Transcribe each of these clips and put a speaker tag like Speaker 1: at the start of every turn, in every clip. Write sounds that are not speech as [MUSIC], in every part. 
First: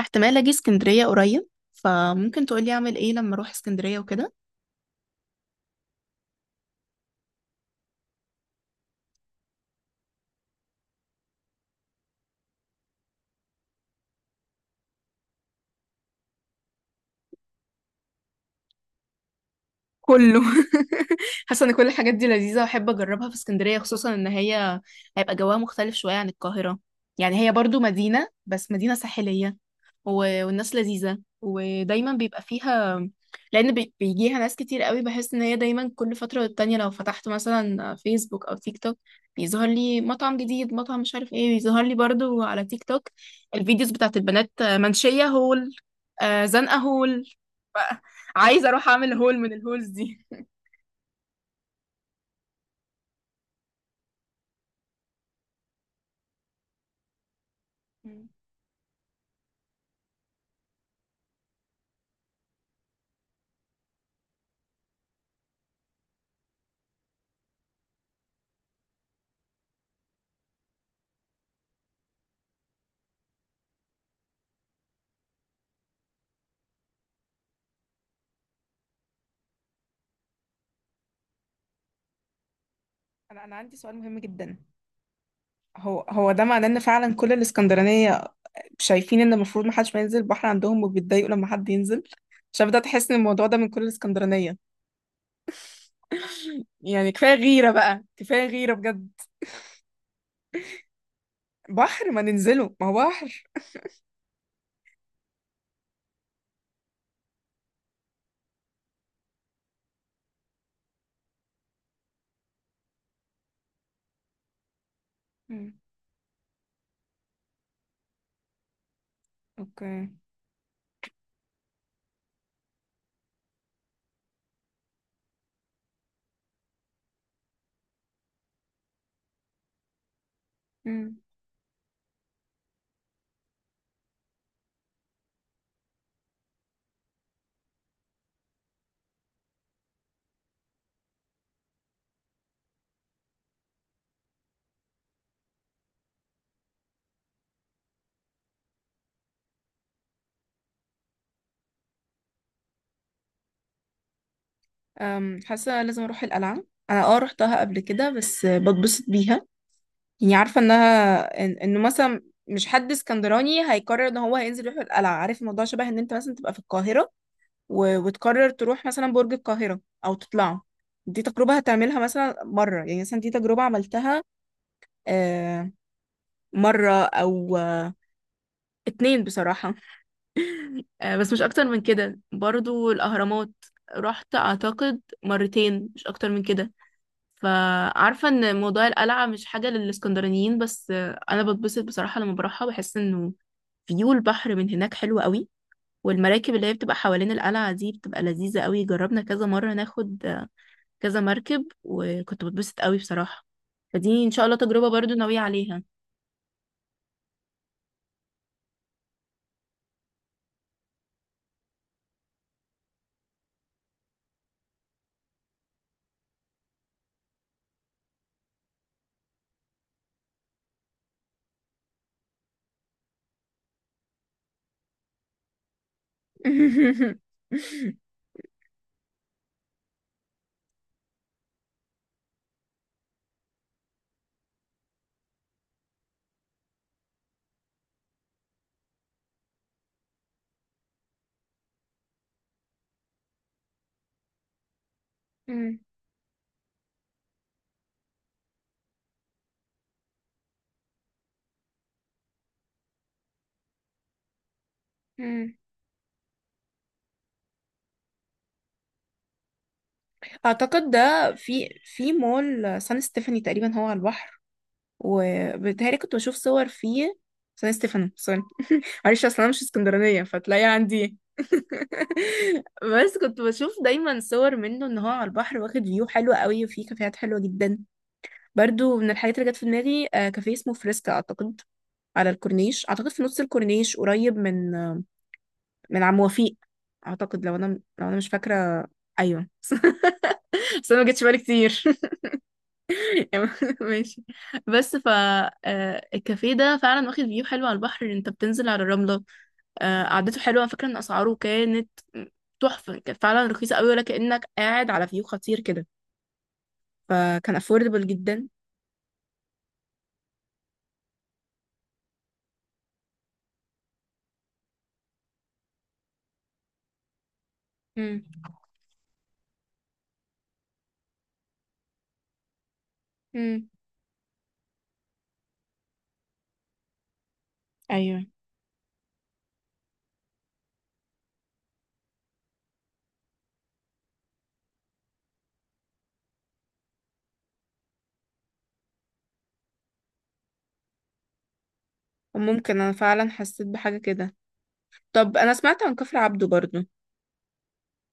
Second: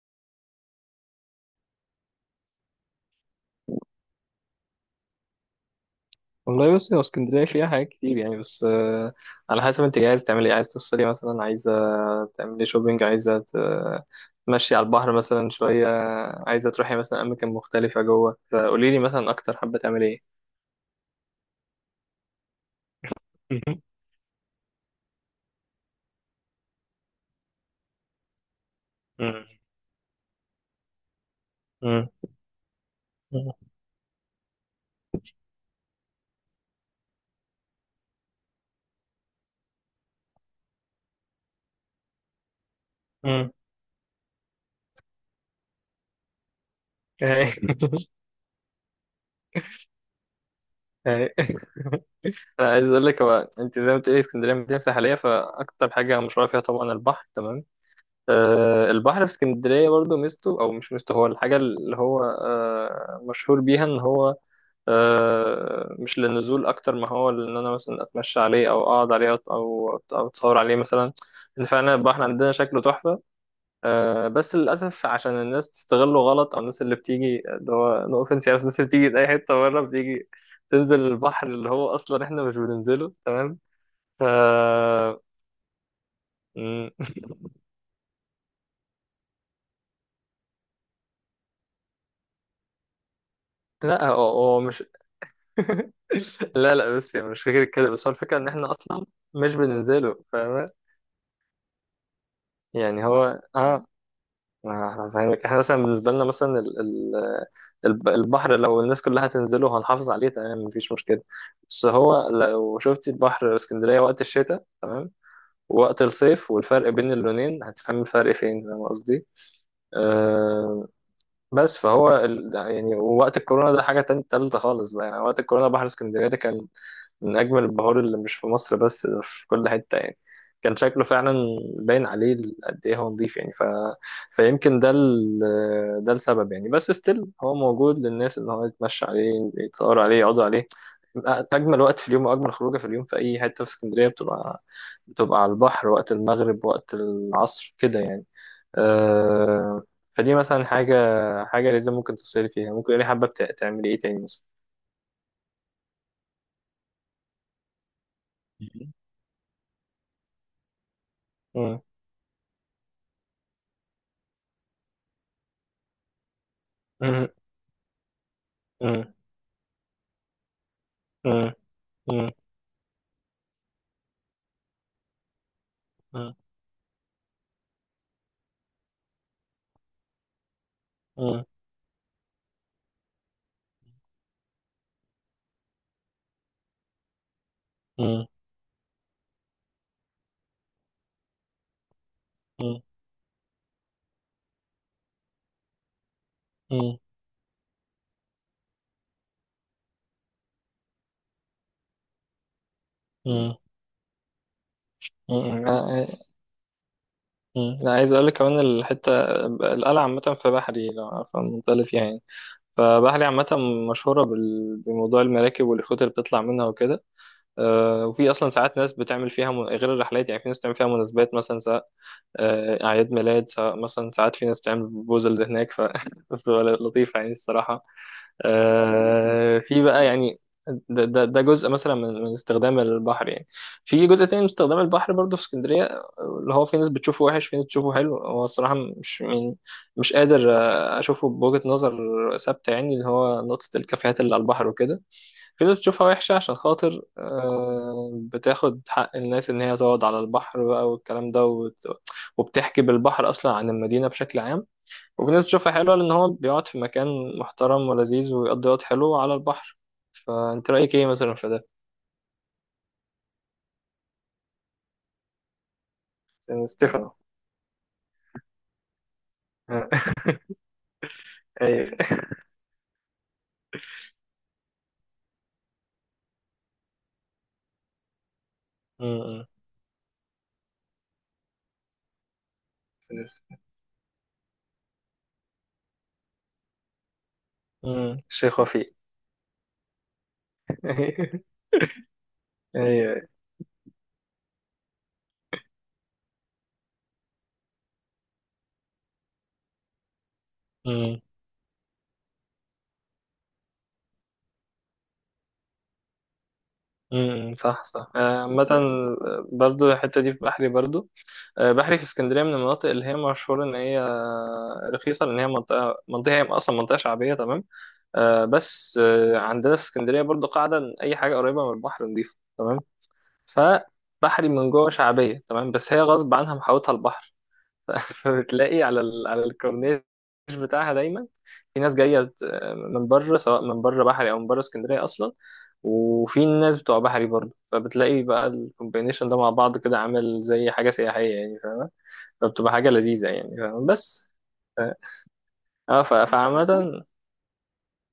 Speaker 1: احتمال اجي اسكندرية قريب فممكن تقولي اعمل ايه لما اروح اسكندرية وكده
Speaker 2: والله بصي، هو اسكندرية فيها حاجات كتير يعني. بس على حسب انت عايز تعملي ايه، عايز تفصلي مثلا، عايزة تعملي شوبينج، عايزة تمشي على البحر مثلا شوية، عايزة تروحي مثلا أماكن مختلفة جوه. فقولي لي مثلا أكتر حابة تعملي ايه
Speaker 1: كله. [LAUGHS] حاسه ان كل الحاجات دي لذيذه واحب اجربها في اسكندريه
Speaker 2: مهم.
Speaker 1: خصوصا ان هي هيبقى جواها مختلف شويه عن القاهره. يعني هي برضو مدينه بس مدينه
Speaker 2: مم.
Speaker 1: ساحليه، والناس لذيذة
Speaker 2: مم.
Speaker 1: ودايما بيبقى فيها
Speaker 2: مم.
Speaker 1: لأن بيجيها ناس كتير قوي. بحس إن هي دايما كل فترة والتانية لو فتحت مثلا فيسبوك أو تيك توك بيظهر لي مطعم جديد، مطعم مش عارف ايه، بيظهر لي برضو على تيك توك
Speaker 2: مم.
Speaker 1: الفيديوز بتاعت البنات. منشية هول، زنقة هول. [LAUGHS]
Speaker 2: أي. [LAUGHS]
Speaker 1: ف- عايزة أروح أعمل هول من الهولز دي.
Speaker 2: أي. [LAUGHS] أنا عايز أقول لك، هو أنت زي ما بتقولي اسكندرية مدينة ساحلية، فأكتر حاجة مشهورة فيها طبعا البحر، تمام؟
Speaker 1: مم.
Speaker 2: البحر في اسكندرية برضو ميزته، أو مش ميزته، هو الحاجة اللي هو مشهور بيها، إن هو مش للنزول أكتر ما هو إن أنا مثلا أتمشى عليه، أو أقعد عليه، أو أتصور عليه مثلا. إن فعلا البحر عندنا شكله تحفة. بس للأسف عشان الناس تستغله غلط، أو الناس اللي بتيجي، اللي هو نو أوفنس يعني، بس الناس اللي بتيجي من أي حتة بره بتيجي تنزل البحر اللي هو أصلا إحنا مش بننزله،
Speaker 1: انا
Speaker 2: تمام؟
Speaker 1: عندي سؤال مهم
Speaker 2: ف
Speaker 1: جدا.
Speaker 2: [LAUGHS]
Speaker 1: هو ده معناه ان
Speaker 2: م-
Speaker 1: فعلا كل الاسكندرانيه شايفين ان المفروض محدش ما ينزل البحر عندهم وبيتضايقوا لما حد ينزل؟ عشان بدأت احس ان الموضوع ده من كل
Speaker 2: لا، هو
Speaker 1: الاسكندرانية.
Speaker 2: هو مش، لا لا،
Speaker 1: يعني
Speaker 2: بس يعني
Speaker 1: كفاية
Speaker 2: مش فكرة
Speaker 1: غيرة
Speaker 2: كده،
Speaker 1: بقى،
Speaker 2: بس هو الفكرة
Speaker 1: كفاية
Speaker 2: ان احنا
Speaker 1: غيرة
Speaker 2: اصلا
Speaker 1: بجد.
Speaker 2: مش بننزله، فاهم؟
Speaker 1: بحر ما ننزله، ما هو
Speaker 2: يعني هو
Speaker 1: بحر.
Speaker 2: اه، ما احنا فاهمك، احنا مثلا بالنسبة لنا مثلا، البحر لو الناس كلها هتنزله هنحافظ عليه، تمام، مفيش مشكلة. بس هو لو شفتي البحر اسكندرية وقت الشتاء، تمام،
Speaker 1: مم.
Speaker 2: ووقت الصيف، والفرق بين اللونين هتفهم الفرق فين، فاهم قصدي؟
Speaker 1: اوكي.
Speaker 2: أه. بس يعني وقت الكورونا ده حاجة تانية تالتة خالص بقى، يعني وقت الكورونا بحر اسكندرية ده كان من أجمل البهار، اللي مش في مصر بس، ده في كل حتة يعني. كان شكله
Speaker 1: مم.
Speaker 2: فعلا باين عليه قد إيه هو نضيف يعني. ف... فيمكن ده ال... ده السبب يعني. بس ستيل هو موجود للناس، إن هو يتمشى عليه، يتصور عليه، يقعدوا عليه. أجمل وقت في اليوم، وأجمل خروجة في اليوم في أي حتة في اسكندرية، بتبقى على البحر، وقت المغرب، وقت العصر كده يعني. أه... فدي مثلا حاجة لازم ممكن تفصلي فيها. ممكن يعني حابة تعملي إيه تاني مثلا؟
Speaker 1: حاسة لازم اروح القلعة. انا رحتها قبل كده بس بتبسط بيها. يعني عارفة انها انه
Speaker 2: مم.
Speaker 1: مثلا مش حد اسكندراني هيقرر ان هو هينزل يروح القلعة. عارف الموضوع شبه ان انت مثلا تبقى في القاهرة وتقرر تروح مثلا
Speaker 2: مم.
Speaker 1: برج القاهرة أو تطلعه. دي
Speaker 2: مم.
Speaker 1: تجربة هتعملها
Speaker 2: مم.
Speaker 1: مثلا مرة، يعني مثلا دي تجربة عملتها آه،
Speaker 2: مم.
Speaker 1: مرة أو اتنين بصراحة. بس مش
Speaker 2: مم.
Speaker 1: أكتر من كده. برضو الأهرامات رحت أعتقد مرتين، مش أكتر من كده.
Speaker 2: مم.
Speaker 1: فعارفة إن موضوع القلعة مش حاجة للإسكندرانيين، بس أنا بتبسط بصراحة لما بروحها.
Speaker 2: مم.
Speaker 1: بحس إنه فيو البحر من هناك حلو قوي، والمراكب اللي هي بتبقى
Speaker 2: مم.
Speaker 1: حوالين القلعة دي بتبقى لذيذة قوي. جربنا كذا مرة ناخد كذا مركب وكنت بتبسط قوي بصراحة.
Speaker 2: مم.
Speaker 1: فدي ان شاء الله تجربة برضو ناوية
Speaker 2: مم.
Speaker 1: عليها.
Speaker 2: لا. مم. لا، عايز اقول لك كمان الحته. القلعه عامه في بحري، لو عارفه المنطقه اللي فيها يعني. فبحري عامه مشهوره بموضوع المراكب واليخوت اللي بتطلع منها وكده. وفي اصلا ساعات ناس بتعمل فيها من... غير الرحلات، يعني في ناس بتعمل فيها مناسبات مثلا، سواء اعياد ميلاد، سواء مثلا ساعات في ناس بتعمل بروبوزلز هناك. ف [LAUGHS] بتبقى
Speaker 1: [LAUGHS]
Speaker 2: لطيفه يعني الصراحه. في بقى يعني ده جزء مثلا من استخدام البحر يعني. في جزء تاني من استخدام البحر برضو في اسكندرية، اللي هو في ناس بتشوفه وحش، في ناس بتشوفه حلو. هو الصراحة مش يعني، مش قادر أشوفه بوجهة نظر ثابتة يعني. اللي هو نقطة الكافيهات اللي على البحر وكده، في ناس
Speaker 1: مم.
Speaker 2: بتشوفها وحشة عشان خاطر بتاخد حق الناس إن هي تقعد على البحر بقى، والكلام ده، وبتحكي بالبحر أصلا عن المدينة بشكل عام. وفي ناس
Speaker 1: مم.
Speaker 2: بتشوفها حلوة، لأن هو بيقعد في مكان محترم ولذيذ، ويقضي وقت حلو على البحر. فأنت
Speaker 1: اعتقد
Speaker 2: رأيك إيه
Speaker 1: ده
Speaker 2: مثلا في ده؟
Speaker 1: في مول سان ستيفاني تقريبا هو على البحر، وبيتهيألي كنت بشوف
Speaker 2: سان
Speaker 1: صور
Speaker 2: ستيفانو.
Speaker 1: فيه. سان ستيفاني سوري، معلش اصل انا مش اسكندرانيه
Speaker 2: [LAUGHS]
Speaker 1: فتلاقي عندي.
Speaker 2: أيوة.
Speaker 1: [LAUGHS] بس كنت بشوف دايما صور منه ان هو على البحر، واخد فيو حلو قوي وفيه كافيهات حلوه جدا. برضو من الحاجات
Speaker 2: أمم.
Speaker 1: اللي جت في دماغي كافيه اسمه فريسكا اعتقد، على الكورنيش، اعتقد في نص
Speaker 2: بالنسبة.
Speaker 1: الكورنيش قريب من من عم وفيق. اعتقد لو انا
Speaker 2: أمم.
Speaker 1: مش
Speaker 2: الشيخ
Speaker 1: فاكره.
Speaker 2: وفيق.
Speaker 1: ايوه. [LAUGHS] بس انا ما جتش بالي
Speaker 2: [LAUGHS]
Speaker 1: كتير.
Speaker 2: أيوه.
Speaker 1: [LAUGHS] ماشي. بس ف الكافيه ده فعلا واخد فيو حلو على البحر، انت بتنزل على الرمله. قعدته حلوه. انا فاكره ان
Speaker 2: أمم.
Speaker 1: اسعاره كانت تحفه، كانت فعلا رخيصه قوي، ولا كانك قاعد على فيو خطير كده،
Speaker 2: أمم.
Speaker 1: فكان
Speaker 2: صح
Speaker 1: افوردبل
Speaker 2: صح.
Speaker 1: جدا.
Speaker 2: عامة برضو الحتة دي في بحري برضو. بحري في اسكندرية من المناطق اللي هي مشهورة إن هي رخيصة، لأن هي منطقة هي أصلا منطقة شعبية، تمام؟
Speaker 1: امم.
Speaker 2: آه، بس آه، عندنا في اسكندرية برضو قاعدة إن أي حاجة قريبة من البحر نضيفة، تمام؟
Speaker 1: امم.
Speaker 2: فبحري من جوه شعبية، تمام، بس هي غصب عنها محاوطها البحر. [LAUGHS]
Speaker 1: ايوه.
Speaker 2: فبتلاقي على ال... على الكورنيش بتاعها دايما في ناس جاية من بره، سواء من بره بحري أو من بره اسكندرية أصلا، وفي ناس بتوع بحري برضه. فبتلاقي بقى الكومبينيشن ده مع بعض كده، عامل زي حاجة سياحية يعني، فاهم؟ فبتبقى
Speaker 1: ممكن
Speaker 2: حاجة
Speaker 1: انا
Speaker 2: لذيذة
Speaker 1: فعلا
Speaker 2: يعني،
Speaker 1: حسيت
Speaker 2: فاهم؟
Speaker 1: بحاجة
Speaker 2: بس
Speaker 1: كده.
Speaker 2: ف-
Speaker 1: طب انا سمعت عن كفر عبده
Speaker 2: فعامة
Speaker 1: برضو.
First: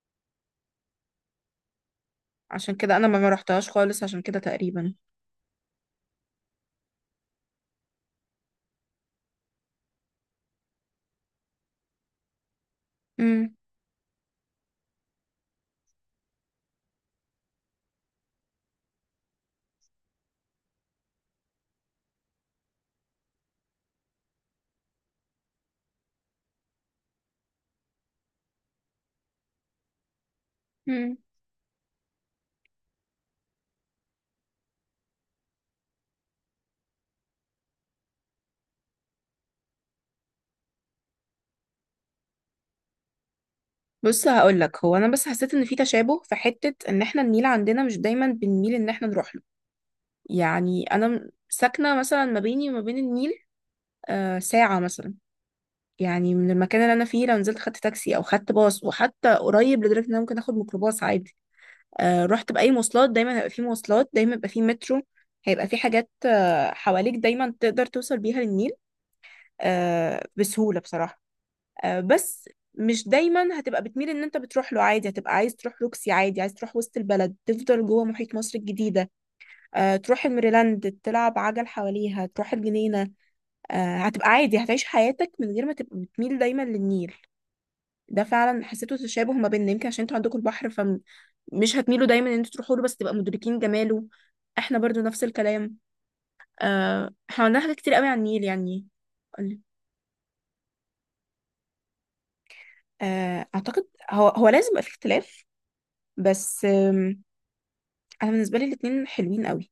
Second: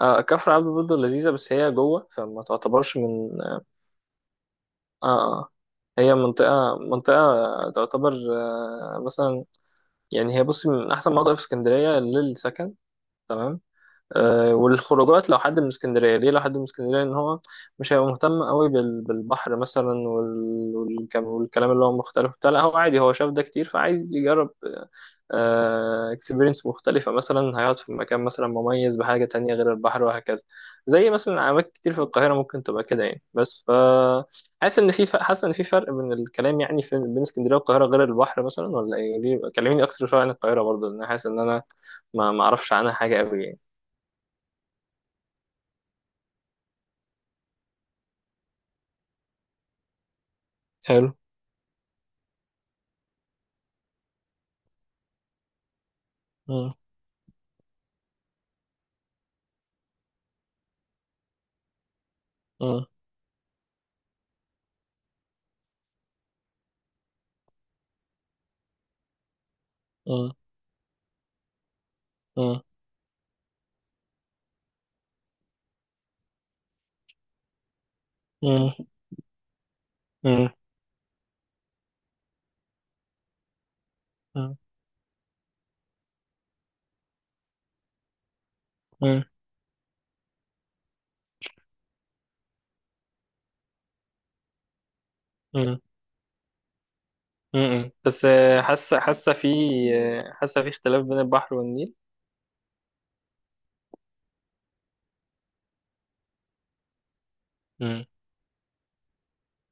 Speaker 2: كفر عبده برضه لذيذة، بس هي جوه، فما
Speaker 1: عشان كده
Speaker 2: تعتبرش
Speaker 1: انا ما
Speaker 2: من،
Speaker 1: رحتهاش خالص، عشان كده تقريبا.
Speaker 2: اه اه، هي منطقة تعتبر مثلا، يعني هي بصي من أحسن مناطق في اسكندرية للسكن،
Speaker 1: امم.
Speaker 2: تمام. آه. والخروجات، لو حد من اسكندرية ليه، لو حد من اسكندرية إن هو مش هيبقى مهتم قوي بالبحر مثلا والكلام، والكلام اللي هو مختلف بتاع، لا هو عادي، هو شاف ده كتير، فعايز يجرب اكسبيرينس مختلفة مثلا، هيقعد في مكان مثلا مميز بحاجة تانية غير البحر، وهكذا. زي
Speaker 1: امم.
Speaker 2: مثلا أماكن كتير في القاهرة ممكن تبقى كده يعني. بس ف، حاسس إن في حاسس إن في فرق بين الكلام يعني، في بين اسكندرية والقاهرة غير البحر مثلا، ولا إيه؟ ليه كلميني أكتر شوية عن القاهرة برضه، لأن حاسس إن أنا ما أعرفش عنها حاجة أوي يعني.
Speaker 1: بص هقول لك، هو انا بس حسيت ان في تشابه في حتة ان احنا النيل عندنا مش دايما بنميل ان احنا نروح له. يعني انا
Speaker 2: حلو.
Speaker 1: ساكنة مثلا ما بيني وما بين النيل ساعة مثلا. يعني من
Speaker 2: مم.
Speaker 1: المكان اللي انا فيه، لو نزلت خدت تاكسي او خدت باص، وحتى قريب لدرجة ان انا ممكن اخد ميكروباص عادي. رحت بأي
Speaker 2: مم.
Speaker 1: مواصلات دايما هيبقى في مواصلات، دايما هيبقى في مترو، هيبقى في حاجات حواليك دايما تقدر توصل بيها للنيل
Speaker 2: مم.
Speaker 1: بسهولة بصراحة. بس
Speaker 2: مم.
Speaker 1: مش دايما هتبقى بتميل ان انت بتروح له، عادي هتبقى عايز تروح روكسي، عادي عايز تروح وسط البلد، تفضل جوه محيط مصر
Speaker 2: مم.
Speaker 1: الجديدة تروح
Speaker 2: مم.
Speaker 1: الميريلاند تلعب عجل حواليها، تروح الجنينة هتبقى عادي، هتعيش حياتك من غير ما تبقى بتميل دايما للنيل. ده فعلا حسيته
Speaker 2: مم.
Speaker 1: تشابه ما بيننا، يمكن عشان انتوا عندكم البحر فمش هتميلوا دايما ان انتوا تروحوا له، بس تبقى مدركين جماله. احنا برضو نفس الكلام.
Speaker 2: مم.
Speaker 1: احنا عندنا حاجات
Speaker 2: مم.
Speaker 1: كتير قوي عن
Speaker 2: بس
Speaker 1: النيل يعني. قولي.
Speaker 2: حاسة في اختلاف بين البحر والنيل.
Speaker 1: اعتقد هو لازم يبقى في اختلاف. بس
Speaker 2: مم.
Speaker 1: انا بالنسبه لي الاتنين حلوين قوي.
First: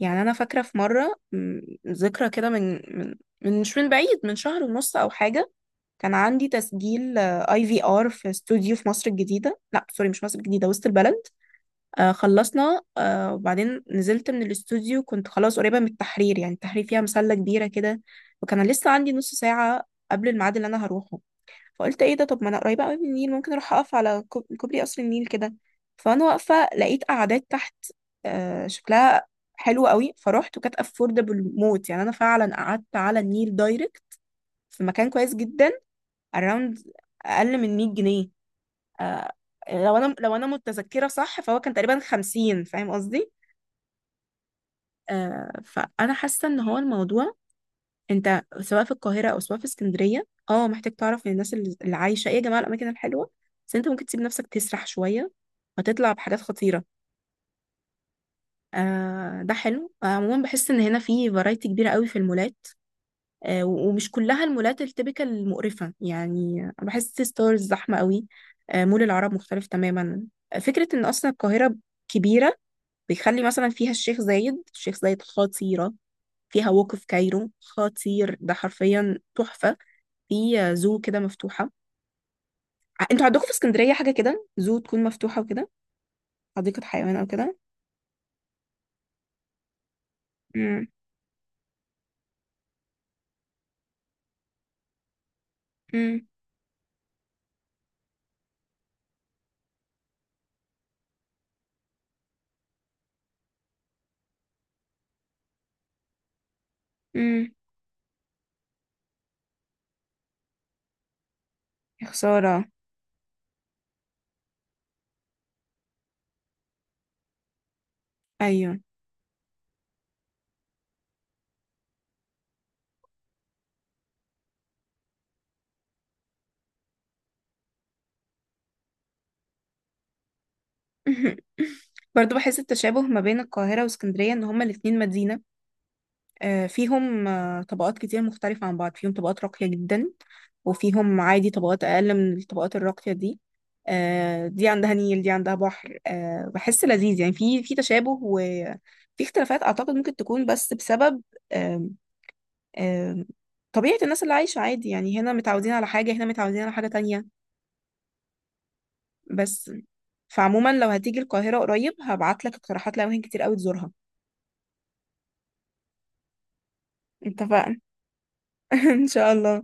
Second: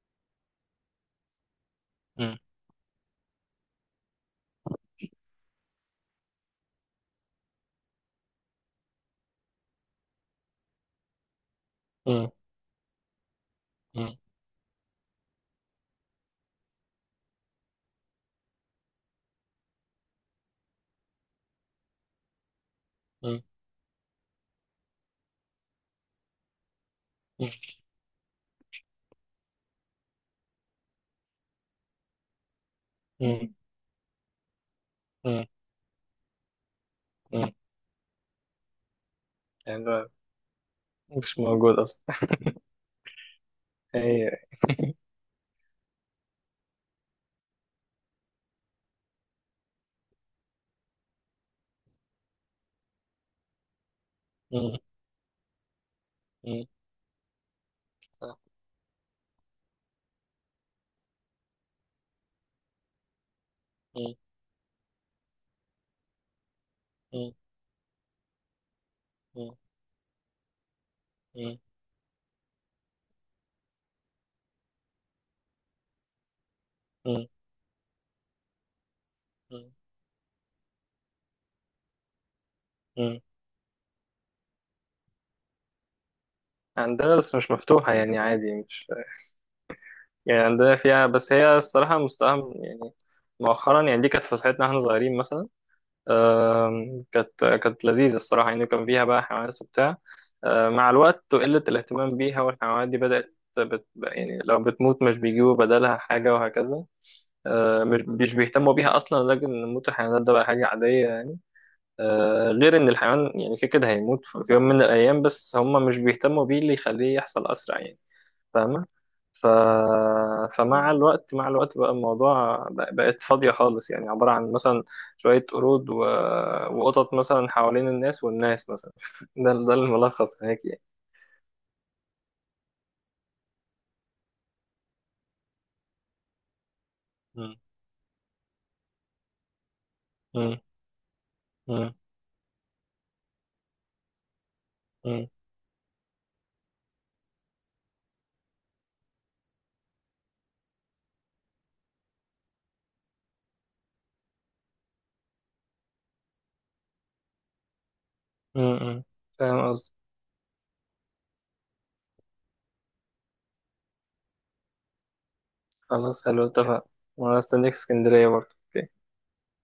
Speaker 1: يعني انا فاكره في مره، ذكرى كده من من من مش من بعيد، من شهر ونص او حاجه. كان عندي تسجيل اي في ار في استوديو في مصر الجديده، لا سوري مش مصر الجديده، وسط البلد.
Speaker 2: مم.
Speaker 1: خلصنا وبعدين
Speaker 2: مم.
Speaker 1: نزلت من الاستوديو، كنت خلاص قريبة من التحرير. يعني التحرير فيها مسلة كبيرة كده، وكان لسه عندي نص ساعة قبل الميعاد اللي أنا هروحه. فقلت إيه ده، طب ما أنا قريبة قوي من النيل،
Speaker 2: مم.
Speaker 1: ممكن أروح أقف على كوبري قصر النيل كده. فأنا واقفة لقيت قعدات
Speaker 2: مم.
Speaker 1: تحت شكلها حلو قوي، فروحت وكانت أفوردبل موت، يعني أنا فعلا قعدت على
Speaker 2: مم.
Speaker 1: النيل دايركت في مكان كويس
Speaker 2: مم.
Speaker 1: جدا. أراوند
Speaker 2: مم.
Speaker 1: أقل من 100 جنيه. آه.
Speaker 2: يعني
Speaker 1: لو
Speaker 2: هو
Speaker 1: أنا لو أنا متذكرة
Speaker 2: مش
Speaker 1: صح فهو كان
Speaker 2: موجود
Speaker 1: تقريبا
Speaker 2: أصلا.
Speaker 1: 50، فاهم قصدي؟
Speaker 2: [LAUGHS] هي.
Speaker 1: فانا حاسه ان هو الموضوع، انت سواء في القاهره او سواء في اسكندريه محتاج تعرف من الناس اللي عايشه ايه يا جماعه الاماكن الحلوه. بس انت ممكن تسيب نفسك
Speaker 2: مم.
Speaker 1: تسرح شويه وتطلع بحاجات
Speaker 2: مم.
Speaker 1: خطيره.
Speaker 2: صح.
Speaker 1: ده حلو. عموما بحس ان هنا في فرايتي كبيره قوي في المولات. ومش
Speaker 2: مم.
Speaker 1: كلها المولات التبكة المقرفه، يعني أنا بحس سي
Speaker 2: مم.
Speaker 1: ستارز زحمه قوي. مول العرب
Speaker 2: مم.
Speaker 1: مختلف تماما. فكره ان اصلا
Speaker 2: مم.
Speaker 1: القاهره كبيره بيخلي مثلا فيها الشيخ زايد، الشيخ زايد خطيره، فيها وقف
Speaker 2: مم.
Speaker 1: كايرو خطير، ده حرفيا تحفة. في زو كده مفتوحة.
Speaker 2: مم.
Speaker 1: انتوا عندكم في اسكندرية حاجة كده زو تكون مفتوحة وكده، حديقة حيوان
Speaker 2: عندنا،
Speaker 1: أو
Speaker 2: بس مش
Speaker 1: كده؟
Speaker 2: مفتوحة يعني، عادي مش، يعني عندنا
Speaker 1: مم.
Speaker 2: فيها، بس هي الصراحة مستواها يعني مؤخرا يعني. دي كانت فسحتنا واحنا صغيرين مثلا.
Speaker 1: مم.
Speaker 2: آم، كانت لذيذة الصراحة يعني، كان فيها بقى حيوانات وبتاع. آم، مع الوقت وقلة الاهتمام بيها، والحيوانات دي بدأت بت... يعني لو بتموت مش بيجيبوا بدلها حاجة، وهكذا.
Speaker 1: مم.
Speaker 2: آه، مش بيهتموا بيها اصلا. لكن موت الحيوانات ده بقى حاجه عاديه يعني.
Speaker 1: يا خسارة.
Speaker 2: غير ان الحيوان يعني كده كده هيموت في يوم من الايام، بس هم مش بيهتموا بيه، اللي يخليه يحصل اسرع يعني،
Speaker 1: أيوه.
Speaker 2: فاهمه؟ ف... فمع الوقت، مع الوقت بقى الموضوع بقت فاضيه خالص، يعني عباره عن مثلا شويه قرود و... وقطط مثلا حوالين الناس، والناس مثلا. [LAUGHS] ده ده الملخص هيك يعني.
Speaker 1: [LAUGHS] برضو بحس التشابه ما بين القاهرة واسكندرية إن هما الاتنين مدينة، فيهم
Speaker 2: م-
Speaker 1: طبقات كتير مختلفة عن بعض، فيهم طبقات راقية جدا
Speaker 2: م-
Speaker 1: وفيهم عادي طبقات
Speaker 2: م-
Speaker 1: أقل من الطبقات الراقية دي. دي عندها نيل
Speaker 2: م-
Speaker 1: دي عندها بحر، بحس لذيذ يعني، في تشابه وفي اختلافات أعتقد ممكن تكون بس بسبب آم، آم، طبيعة الناس اللي عايشة عادي يعني، هنا متعودين على حاجة هنا متعودين على حاجة تانية
Speaker 2: م- م.
Speaker 1: بس.
Speaker 2: فاهم قصدي؟
Speaker 1: فعموما لو هتيجي القاهرة قريب هبعتلك اقتراحات لأماكن كتير أوي تزورها.
Speaker 2: خلاص، حلو، اتفقنا. وانا استنيك
Speaker 1: اتفقنا.
Speaker 2: في اسكندريه برضه.
Speaker 1: [LAUGHS] إن شاء الله.